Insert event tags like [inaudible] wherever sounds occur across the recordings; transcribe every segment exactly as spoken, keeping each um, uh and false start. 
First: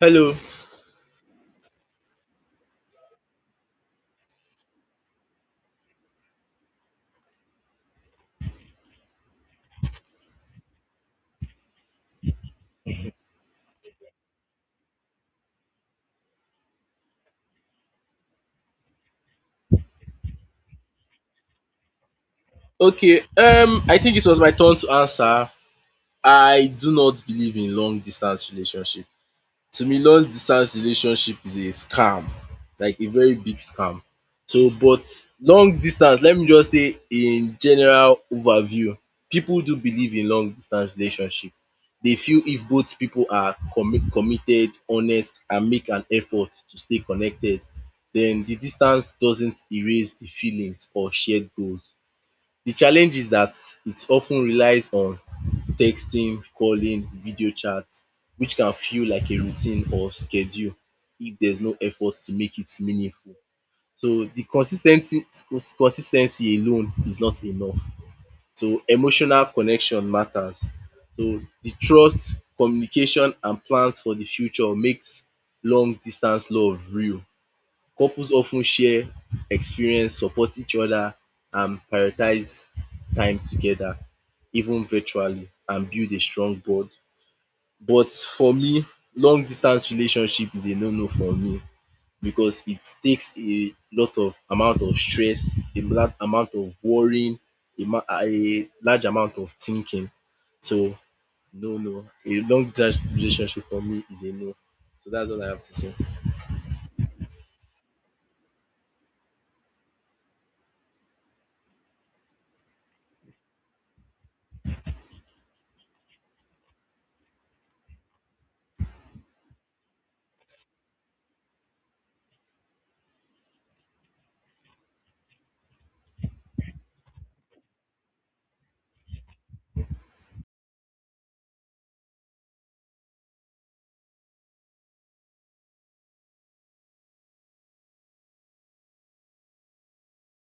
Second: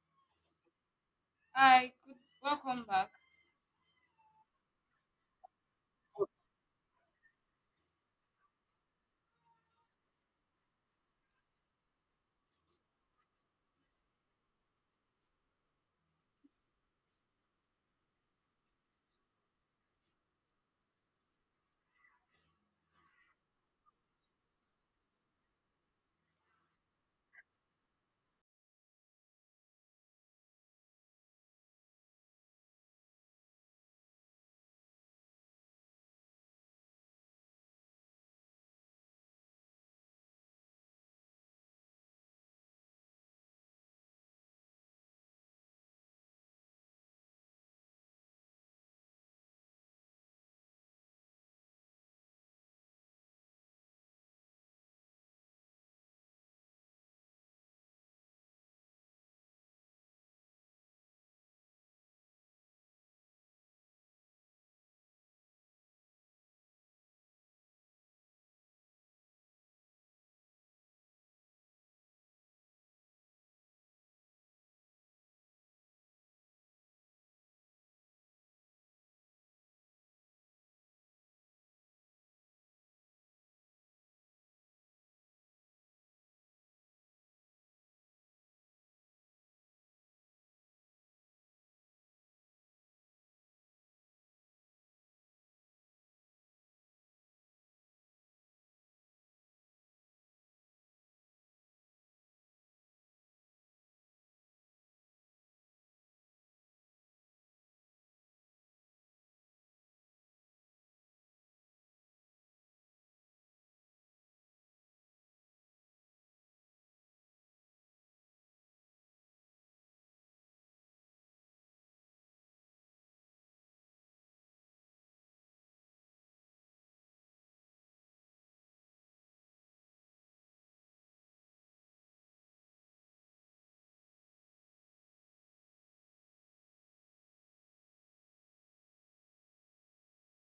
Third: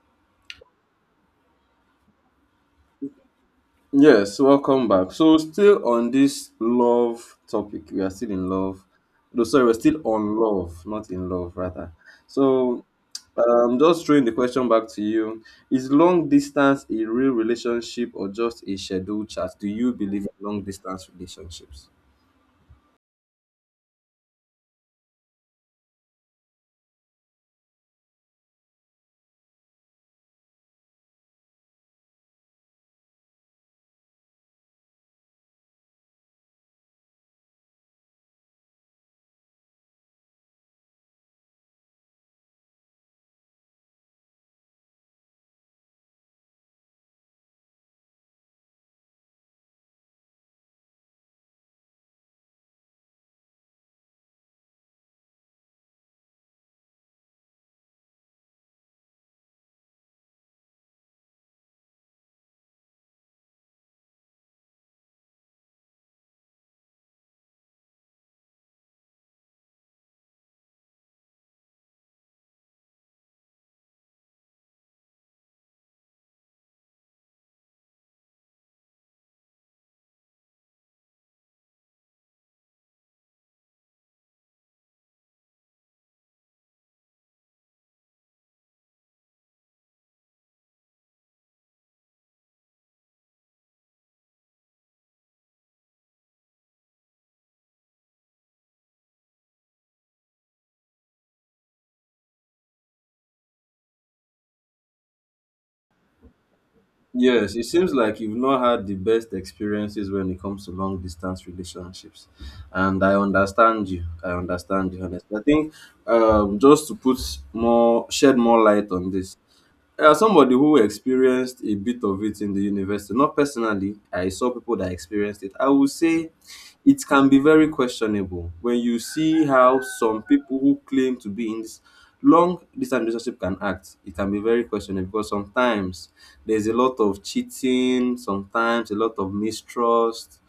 Hello. Hi, good welcome back. Yes, welcome back. So, still on this love topic, we are still in love. No, sorry, we're still on love, not in love, rather. So, um, just throwing the question back to you: Is long distance a real relationship or just a scheduled chat? Do you believe in long distance relationships? Okay. Um, I think it was my turn to answer. I do not believe in long distance relationship. To me, long distance relationship is a scam, like a very big scam. So, but long distance, let me just say in general overview, people do believe in long distance relationship. They feel if both people are commi committed, honest and make an effort to stay connected, then the distance doesn't erase the feelings or shared goals. The challenge is that it of ten relies on texting, calling, video chat which can feel like a routine or schedule if there's no effort to make it meaningful. So the consis ten ty consis ten cy alone is not enough. So emotional connection matters. So the trust, communication and plans for the future makes long distance love real. Couples often share experience, support each other and prioritize time together even virtually and build a strong bond. But for me, long distance relationship is a no no for me because it takes a lot of amount of stress, a large amount of worrying, a ma- a large amount of thinking. So no no, a long distance relationship for me is a no. So that's all I have to say. Yes, it seems like you've not had the best experiences when it comes to long distance relationships. And I understand you. I understand you honestly. I think um, just to put more shed more light on this, there somebody who experienced a bit of it in the university. Not personally, I saw people that experienced it. I would say it can be very questionable when you see how some people who claim to be in this long distance relationship can act. It can be very questionable because sometimes there's a lot of cheating, sometimes a lot of mistrust,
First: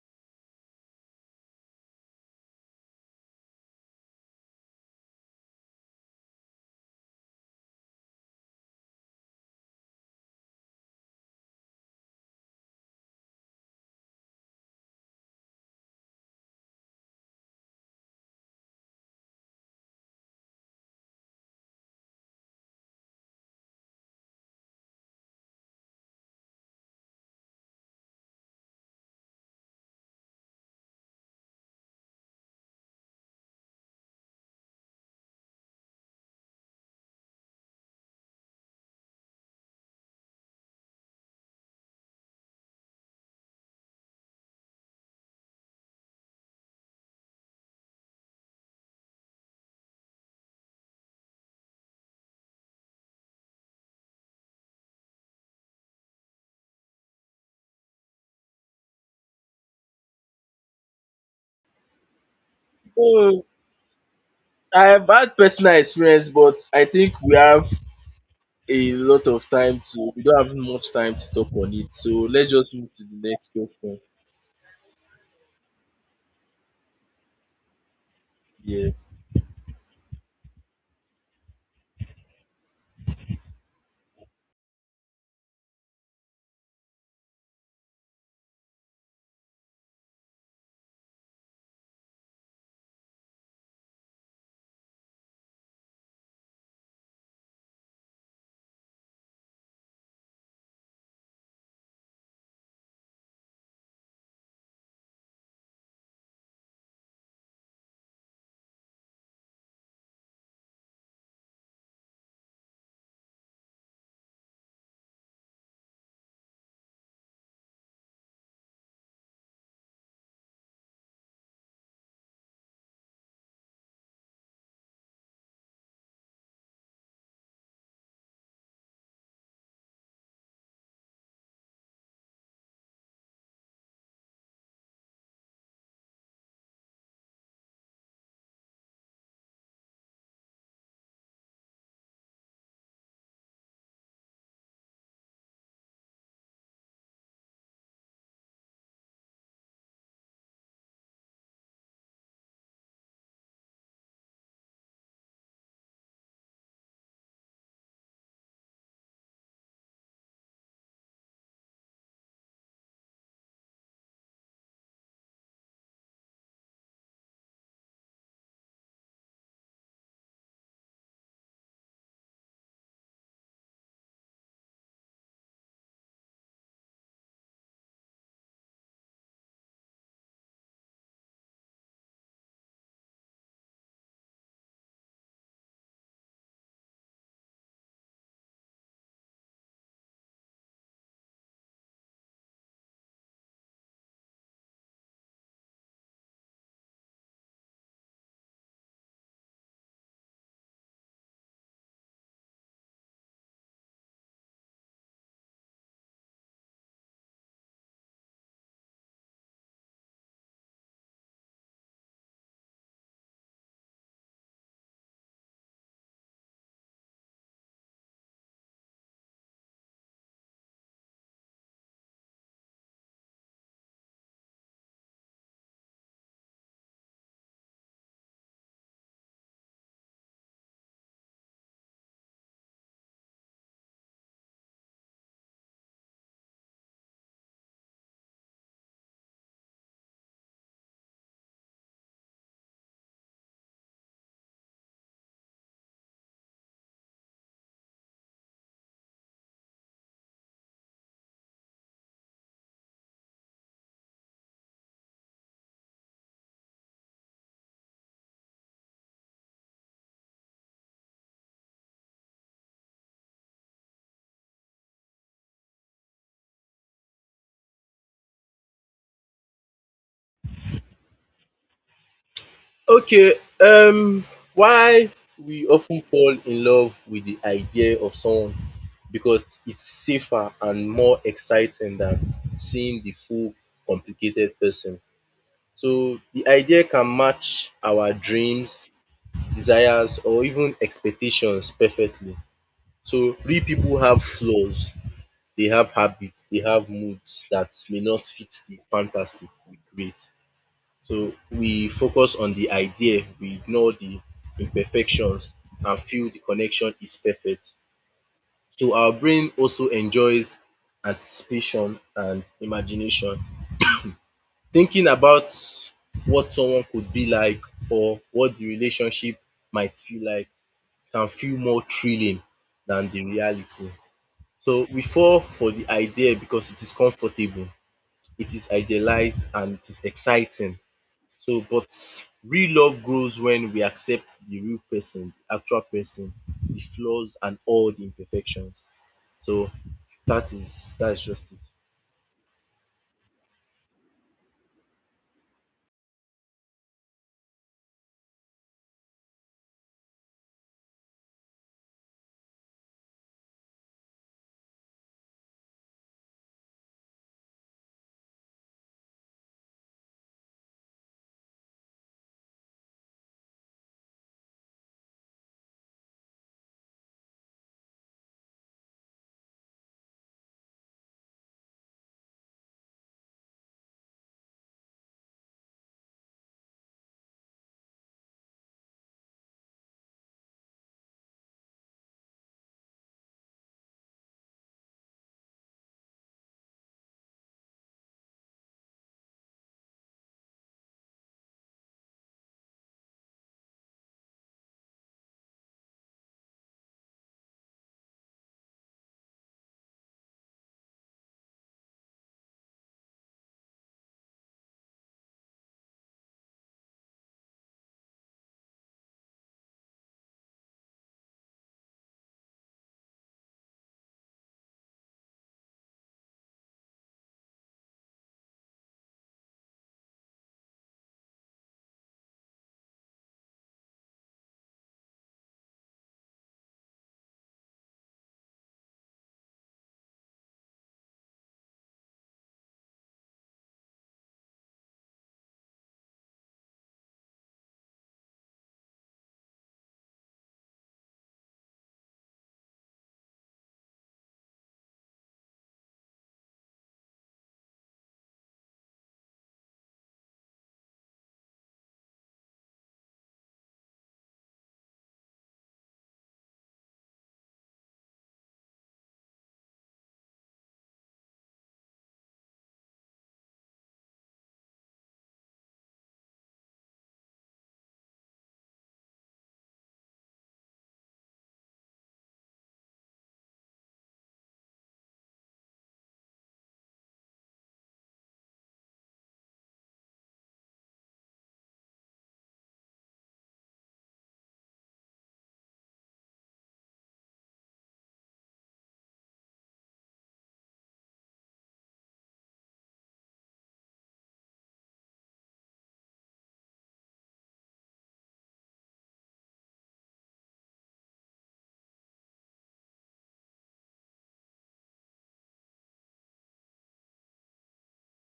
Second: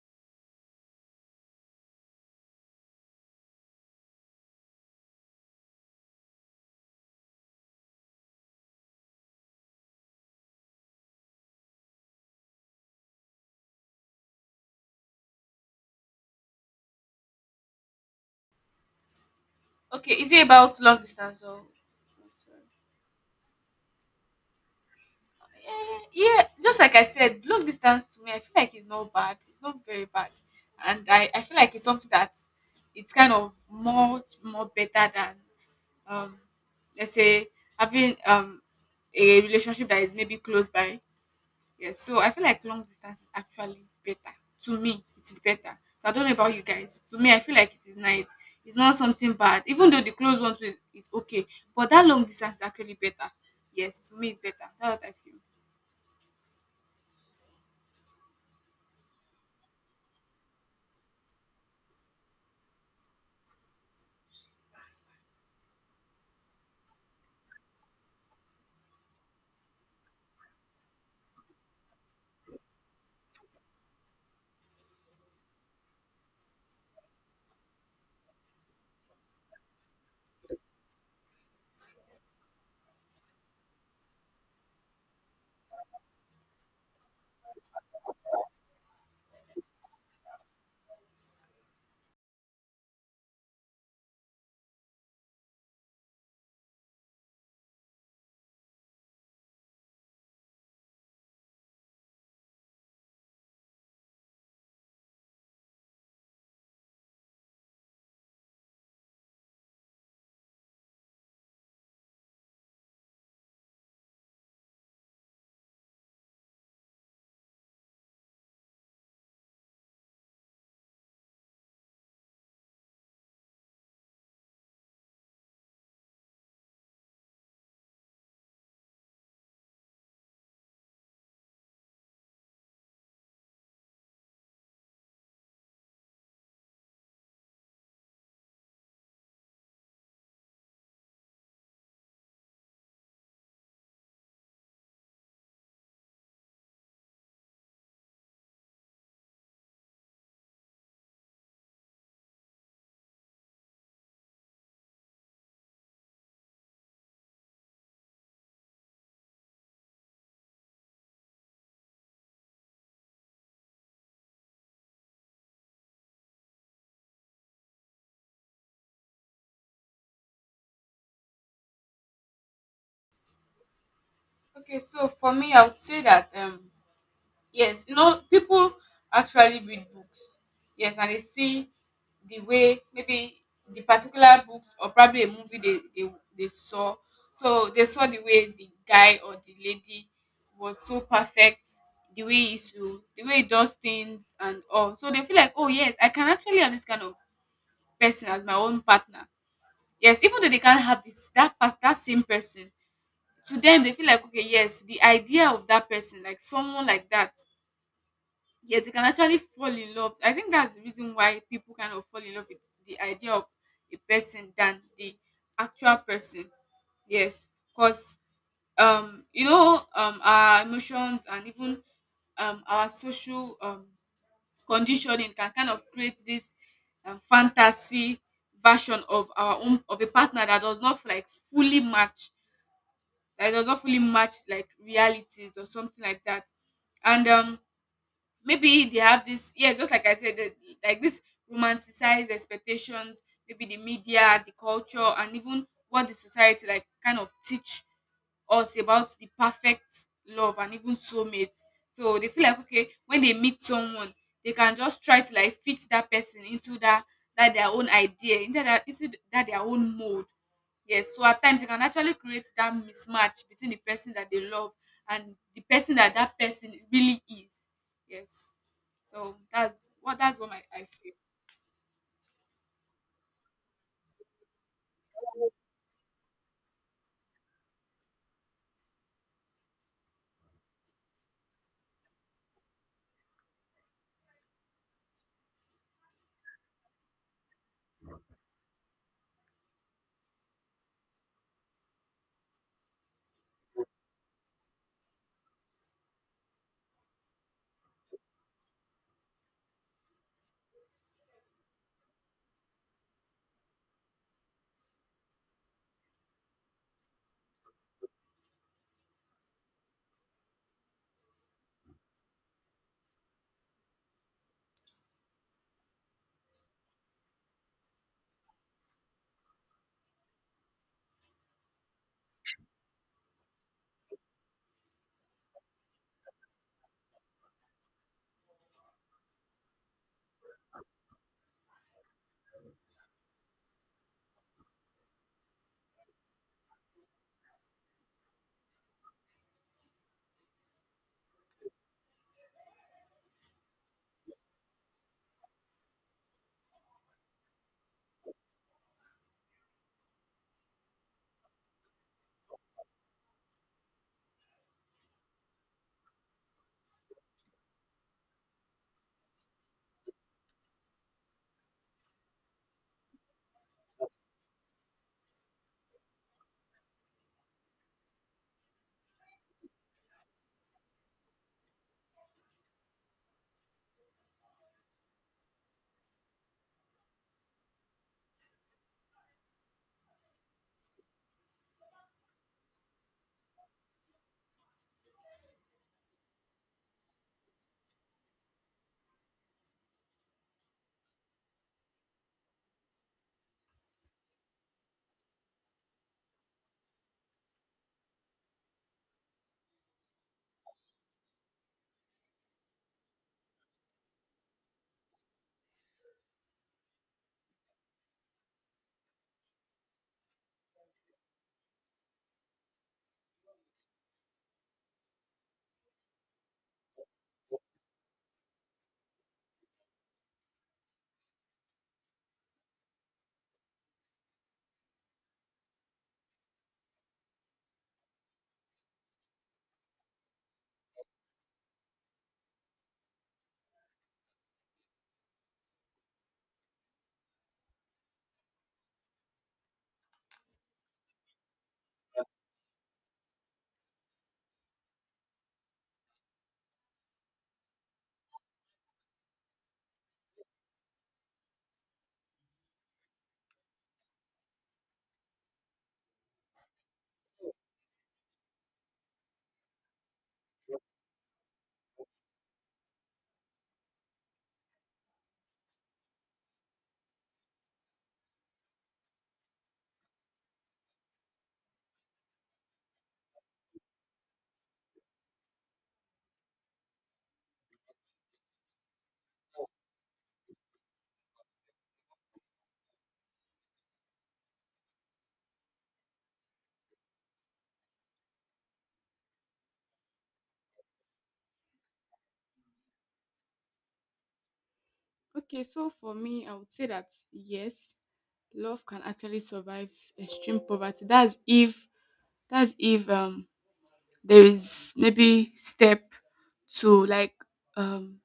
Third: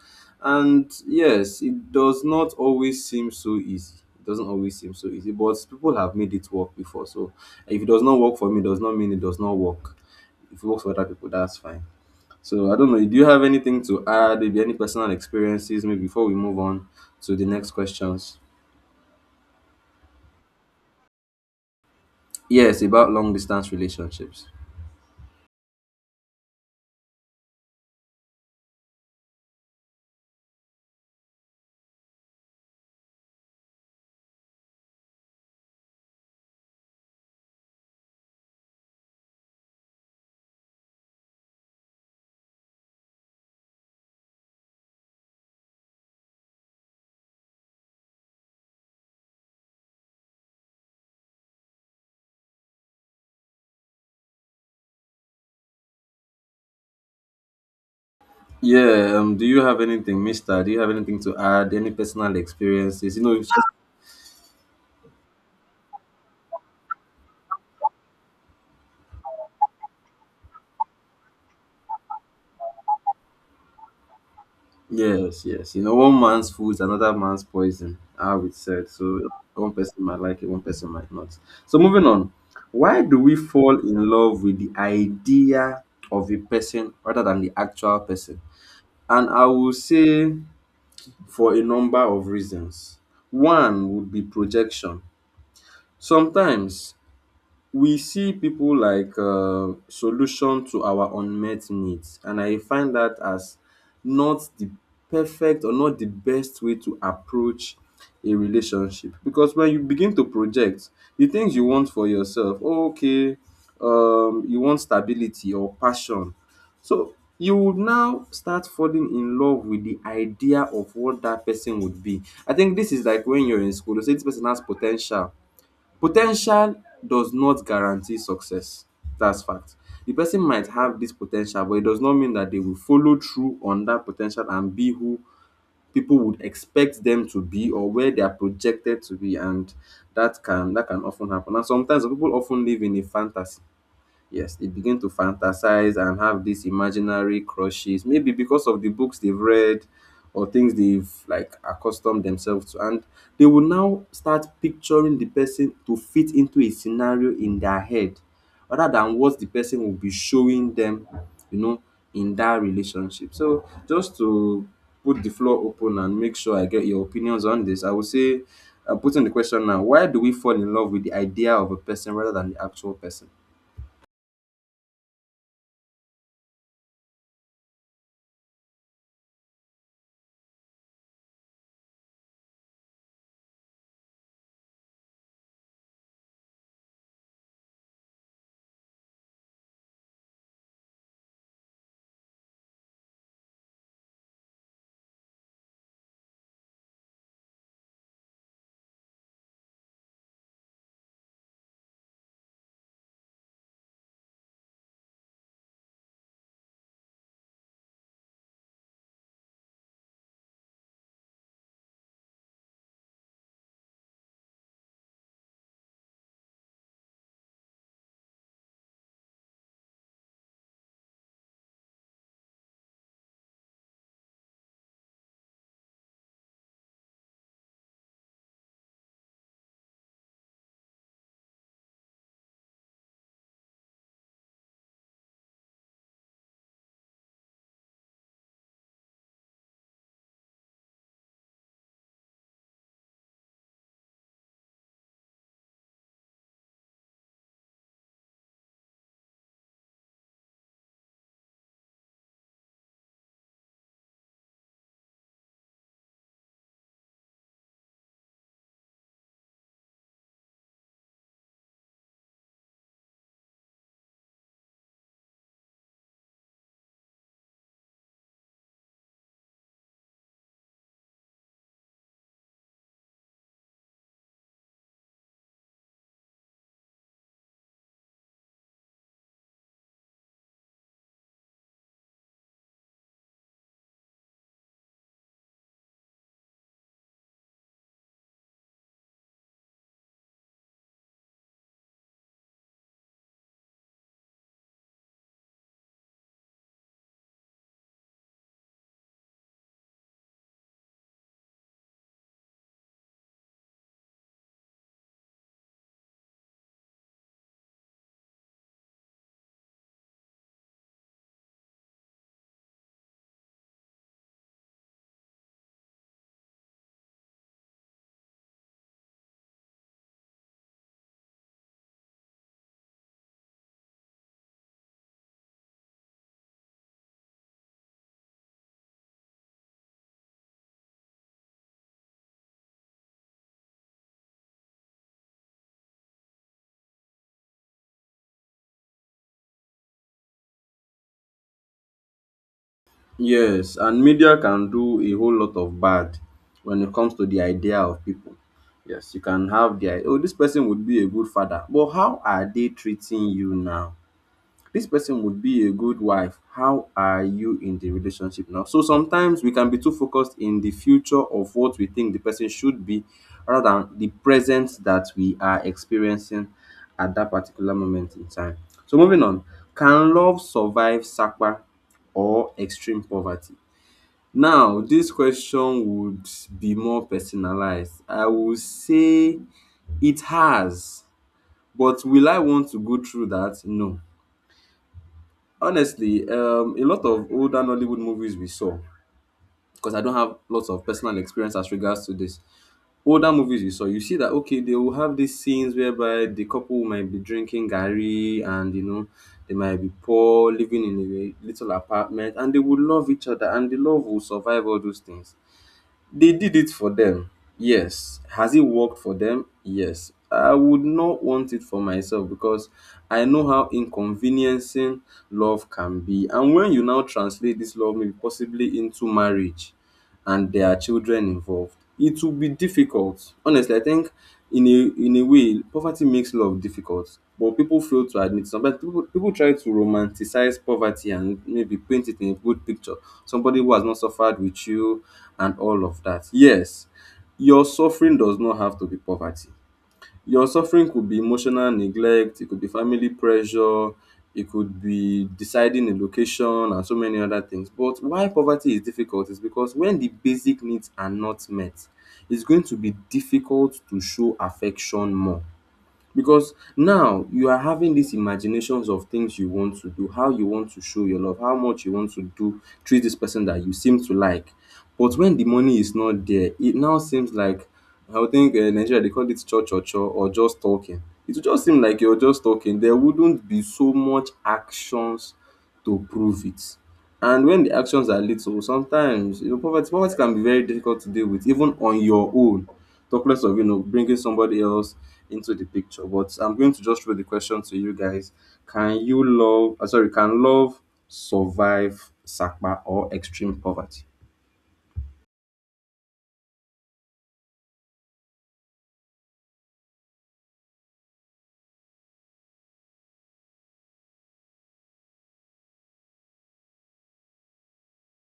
and yes, it does not always seem so easy. It doesn't always seem so easy, but people have made it work before. So if it does not work for me, it does not mean it does not work. If it works for other people, that's fine. So I don't know. Do you have anything to add? Maybe any personal experiences? Maybe before we move on to the next questions. Okay, is it about long distance or Yes, about long distance relationships. yeah, yeah, just like I said, long distance to me, I feel like it's not bad. It's not very bad. And I, I feel like it's something that it's kind of much more better than um let's say having um a relationship that is maybe close by. Yes, so I feel like long distance is actually better. To me, it is better. So I don't know about you guys. To me, I feel like it is nice. It's not something bad, even though the close one too is, is okay. But that long distance is actually better. Yes, to me, it's better. That's what I feel. Yeah. Um. Do you have anything, Mister? Do you have anything to add? Any personal experiences? You know, I have had personal experience, but I think we have a lot of time to, we don't have much time to talk on it. So let's just move to the next question. Yes, yes. You know, one man's food is another man's poison, how it said. Yeah. So one person might like it, one person might not. So moving on. Why do we fall in love with the idea of a person rather than the actual person? And I will say for a number of reasons. One would be projection. Sometimes we see people like uh, solution to our unmet needs, and I find that as not the perfect or not the best way to approach a relationship, because when you begin to project the things you want for yourself, oh, okay, um you want stability or passion, so you would now start falling in love with the idea of what that person would be. I think this is like when you're in school, you say this person has potential. Potential does not guarantee success. That's fact. The person might have this potential, but it does not mean that they will follow through on that potential and be who people would expect them to be or where they are projected to be, and that can that can often happen. And sometimes people often live in a fantasy. Yes, they begin to fantasize and have these imaginary crushes, maybe because of the books they've read or things they've like accustomed themselves to. And they will now start picturing the person to fit into a scenario in their head rather than what the person will be showing them, you know, in that relationship. So just to put the floor open and make sure I get your opinions on this, I would say, uh, putting the question now, why do we fall in love with the idea of a person rather than the actual person? Okay, so for me, I would say that um yes, you know, people actually read books. Yes, and they see the way maybe the particular books or probably a movie they, they, they saw. So they saw the way the guy or the lady was so perfect, the way he used the way he does things and all. So they feel like, oh yes, I can actually have this kind of person as my own partner. Yes, even though they can't have this that past that same person. To them, they feel like okay, yes, the idea of that person, like someone like that, yes, you can actually fall in love. I think that's the reason why people kind of fall in love with the idea of a person than the actual person. Yes, because um you know, um our emotions and even um our social um conditioning can kind of create this um, fantasy version of our own of a partner that does not like fully match, that does not fully match like realities or something like that. And um maybe they have this, yes, just like I said, the, like this romanticized expectations, maybe the media, the culture, and even what the society like kind of teach us about the perfect love and even soulmate. So they feel like okay, when they meet someone, they can just try to like fit that person into that, that their own idea into that, into that their own mold. Yes, so at times it can actually create that mismatch between the person that they love and the person that that person really is. Yes, so that's what that's what my, I feel. Okay. Um, why we often fall in love with the idea of someone because it's safer and more exciting than seeing the full complicated person. So the idea can match our dreams, desires, or even expectations perfectly. So real people have flaws, they have habits, they have moods that may not fit the fantasy we create. So we focus on the idea, we ignore the imperfections and feel the connection is perfect. So our brain also enjoys anticipation and imagination. Thinking about what someone could be like or what the relationship might feel like can feel more thrilling than the reality. So we fall for the idea because it is comfortable, it is idealized and it is exciting. So but real love grows when we accept the real person, the actual person, the flaws and all the imperfections. So that is that is just it. Yes, and media can do a whole lot of bad when it comes to the idea of people. Yes, you can have the i- oh, this person would be a good father, but how are they treating you now? This person would be a good wife. How are you in the relationship now? So sometimes we can be too focused in the future of what we think the person should be rather than the present that we are experiencing at that particular moment in time. So moving on, can love survive sakwa or extreme poverty? Now, this question would be more personalized. I would say it has, but will I want to go through that? No. Honestly, um, a lot of older Nollywood movies we saw, because I don't have lots of personal experience as regards to this. Older movies we saw, you see that okay, they will have these scenes whereby the couple might be drinking gari, and you know they might be poor, living in a little apartment, and they will love each other, and the love will survive all those things. They did it for them. Yes. Has it worked for them? Yes. I would not want it for myself because I know how inconveniencing love can be. And when you now translate this love maybe possibly into marriage and there are children involved, it will be difficult. Honestly, I think in a in a way, poverty makes love difficult, but people fail to admit. Sometimes people people try to romanticize poverty and maybe paint it in a good picture. Somebody who has not suffered with you and all of that. Yes, your suffering does not have to be poverty. Your suffering could be emotional neglect, it could be family pressure, it could be deciding a location and so many other things. But why poverty is difficult is because when the basic needs are not met, it's going to be difficult to show affection more. Because now you are having these imaginations of things you want to do, how you want to show your love, how much you want to do, treat this person that you seem to like. But when the money is not there, it now seems like, I would think uh, Nigeria they call it cho cho cho, or just talking. It would just seem like you're just talking. There wouldn't be so much actions to prove it. And when the actions are little, sometimes you know poverty poverty can be very difficult to deal with even on your own. Talk less of you know bringing somebody else into the picture. But I'm going to just throw the question to you guys: Can you love? Uh, sorry, can love survive sakpa or extreme poverty? Okay, so for me, I would say that yes, love can actually survive extreme poverty. That's if that's if um there is maybe step to like um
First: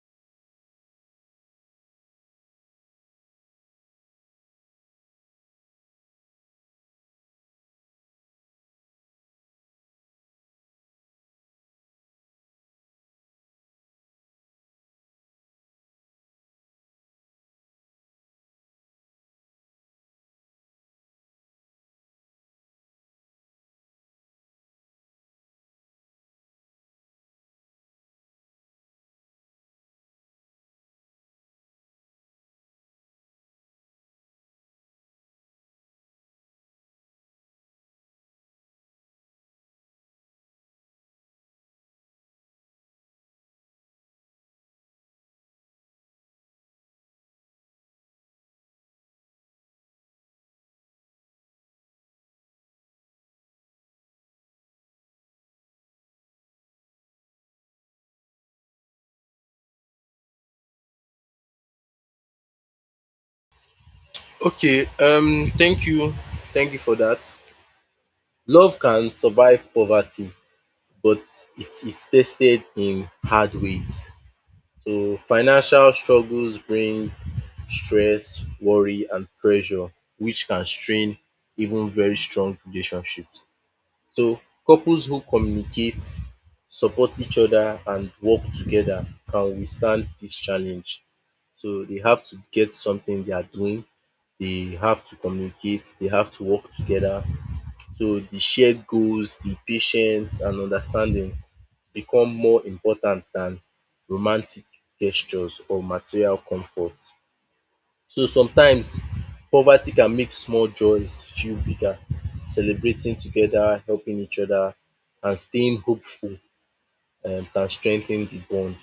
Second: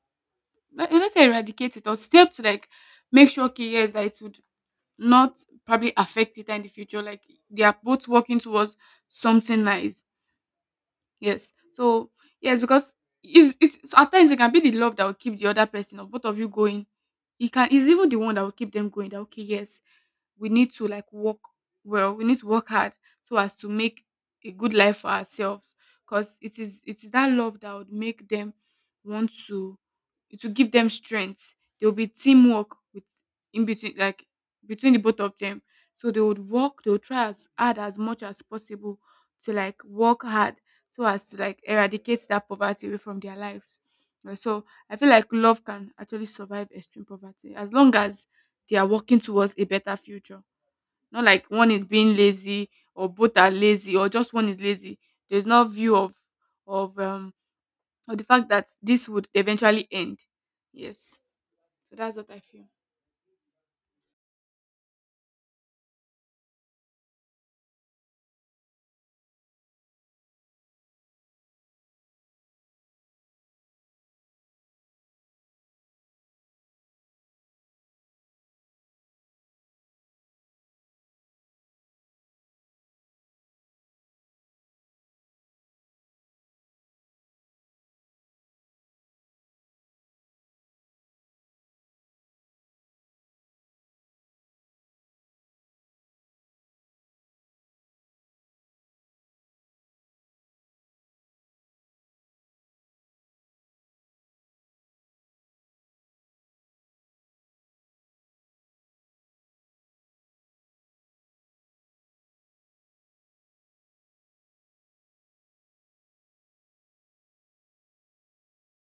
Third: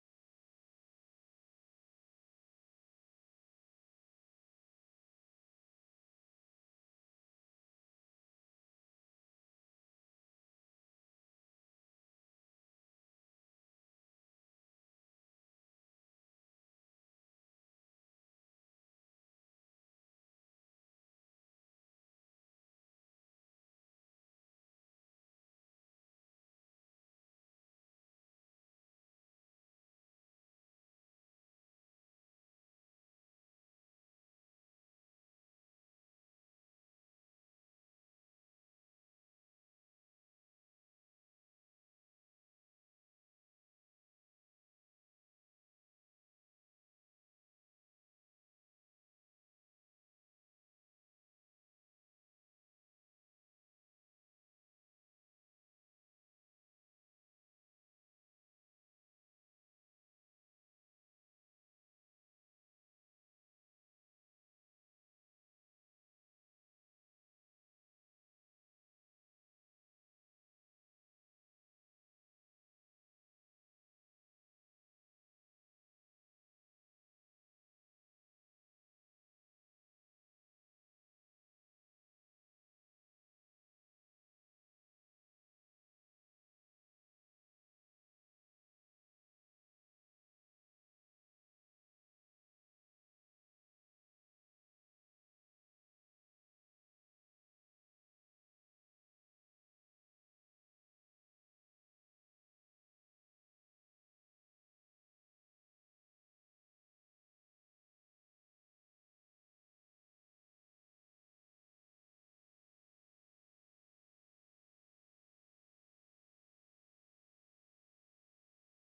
let- let's say eradicate it or step to like make sure okay yes that it would not probably affect it in the future. Like they are both working towards something nice. Yes. So yes, because it's, it's at times it can be the love that will keep the other person or both of you going. It can, it's even the one that will keep them going. That okay, yes, we need to like work well. We need to work hard so as to make a good life for ourselves. Because it is it is that love that would make them want to to give them strength. There will be teamwork with in between like between the both of them. So they would work. They would try as hard as much as possible to like work hard so as to like eradicate that poverty away from their lives. Uh, So I feel like love can actually survive extreme poverty as long as they are working towards a better future. Not like one is being lazy or both are lazy or just one is lazy. There's no view of of um or the fact that this would eventually end. Yes. So that's what I feel. Okay, um thank you. Thank you for that. Love can survive poverty, but it is tested in hard ways. So financial struggles bring stress, worry and pressure which can strain even very strong relationships. So couples who communicate, support each other and work together can withstand this challenge. So they have to get something they are doing, they have to communicate, they have to work together. So the shared goals, the patience and understanding become more important than romantic gestures or material comfort. So sometimes poverty can make small joys feel bigger. Celebrating together, helping each other and staying hopeful um can strengthen the bond.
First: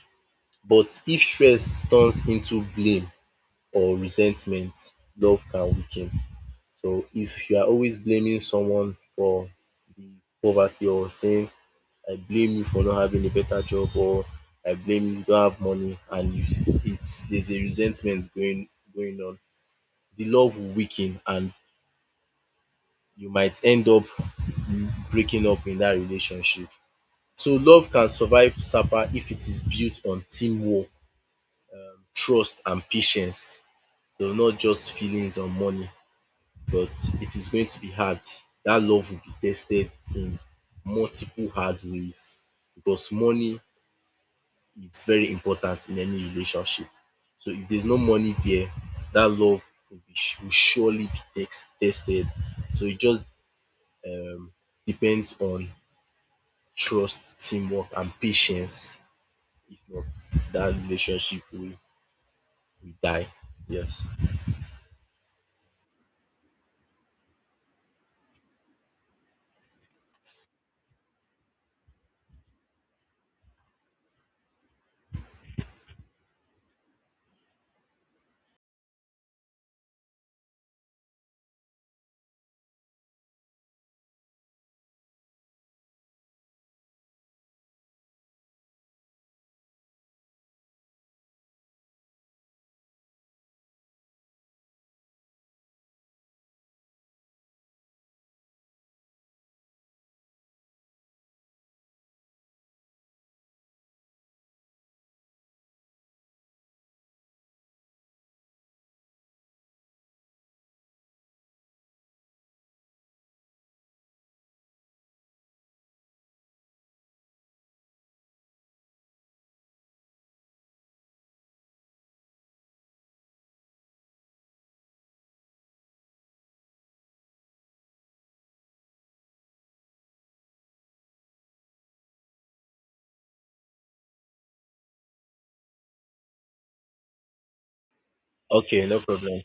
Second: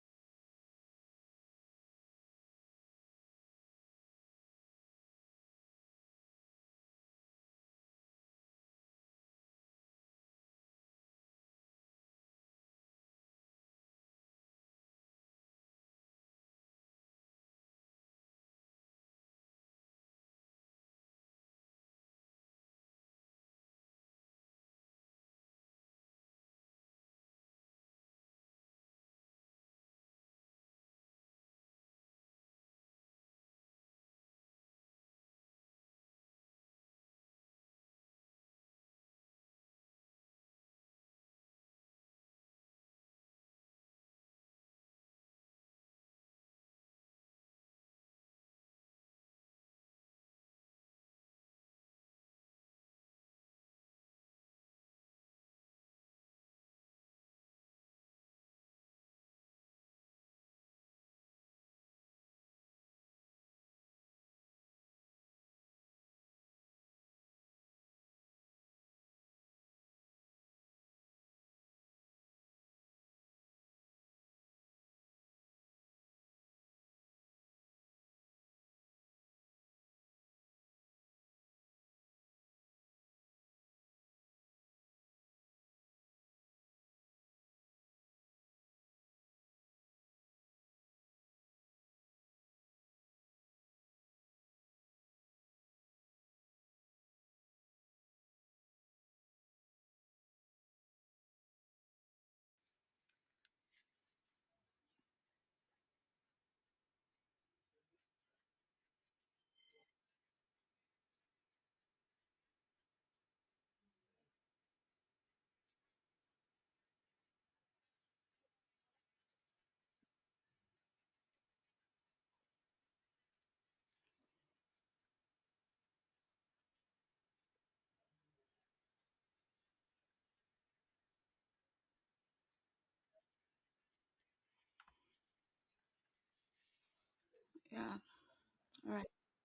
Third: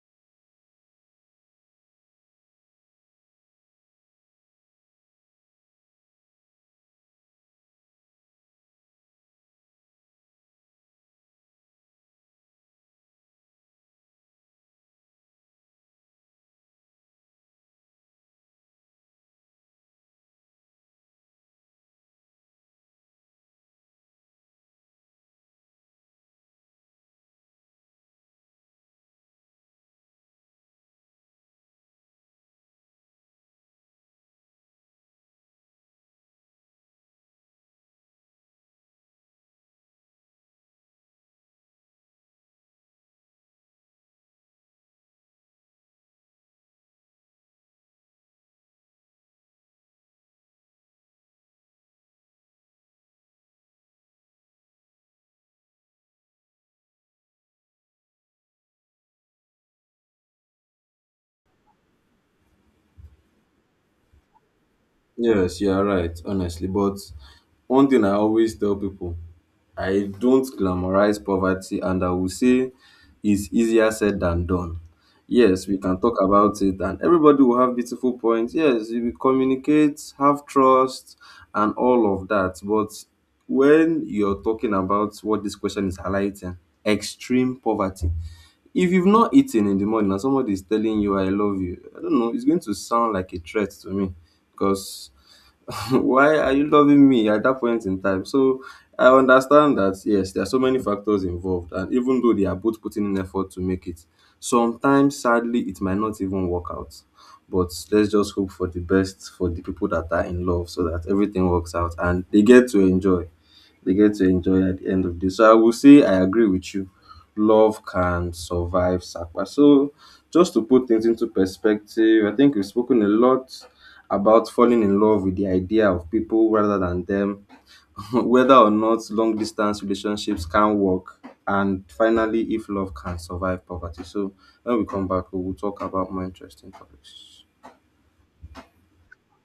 But if stress turns into blame or resentment, love can weaken. So if you are always blaming someone for the poverty or saying I blame you for not having a better job or I blame you, you don't have money and you it's there's a resentment going going on. The love will weaken and you might end up breaking up in that relationship. So love can survive sapa if it is built on teamwork, trust and patience. So not just feelings or money but it is going to be hard. That love will be tested in multiple hard ways because money it's very important in any relationship. So if there's no money there, that love will be will surely be tex- tested. So it just um depends on trust, teamwork, and patience. If not, that relationship will, will die. Yes. Yes, you are right, honestly. But one thing I always tell people, I don't glamorize poverty, and I will say it's easier said than done. Yes, we can talk about it, and everybody will have beautiful points. Yes, we will communicate, have trust, and all of that. But when you're talking about what this question is highlighting, extreme poverty. If you've not eaten in the morning and somebody is telling you, I love you, I don't know, it's going to sound like a threat to me, because [laughs] why are you loving me at that point in time? So I understand that yes, there are so many factors involved, and even though they are both putting in effort to make it, sometimes sadly it might not even work out. But let's just hope for the best for the people that are in love so that everything works out and they get to enjoy. They get to enjoy at the end of the day. So I will say I agree with you. Love can survive sacrifice. So just to put things into perspective, I think we've spoken a lot about falling in love with the idea of people rather than them, [laughs] whether or not long distance relationships can work, and finally, if love can survive poverty. So, when we come back, we will talk about more interesting topics. Yeah. Okay, All no right. problem.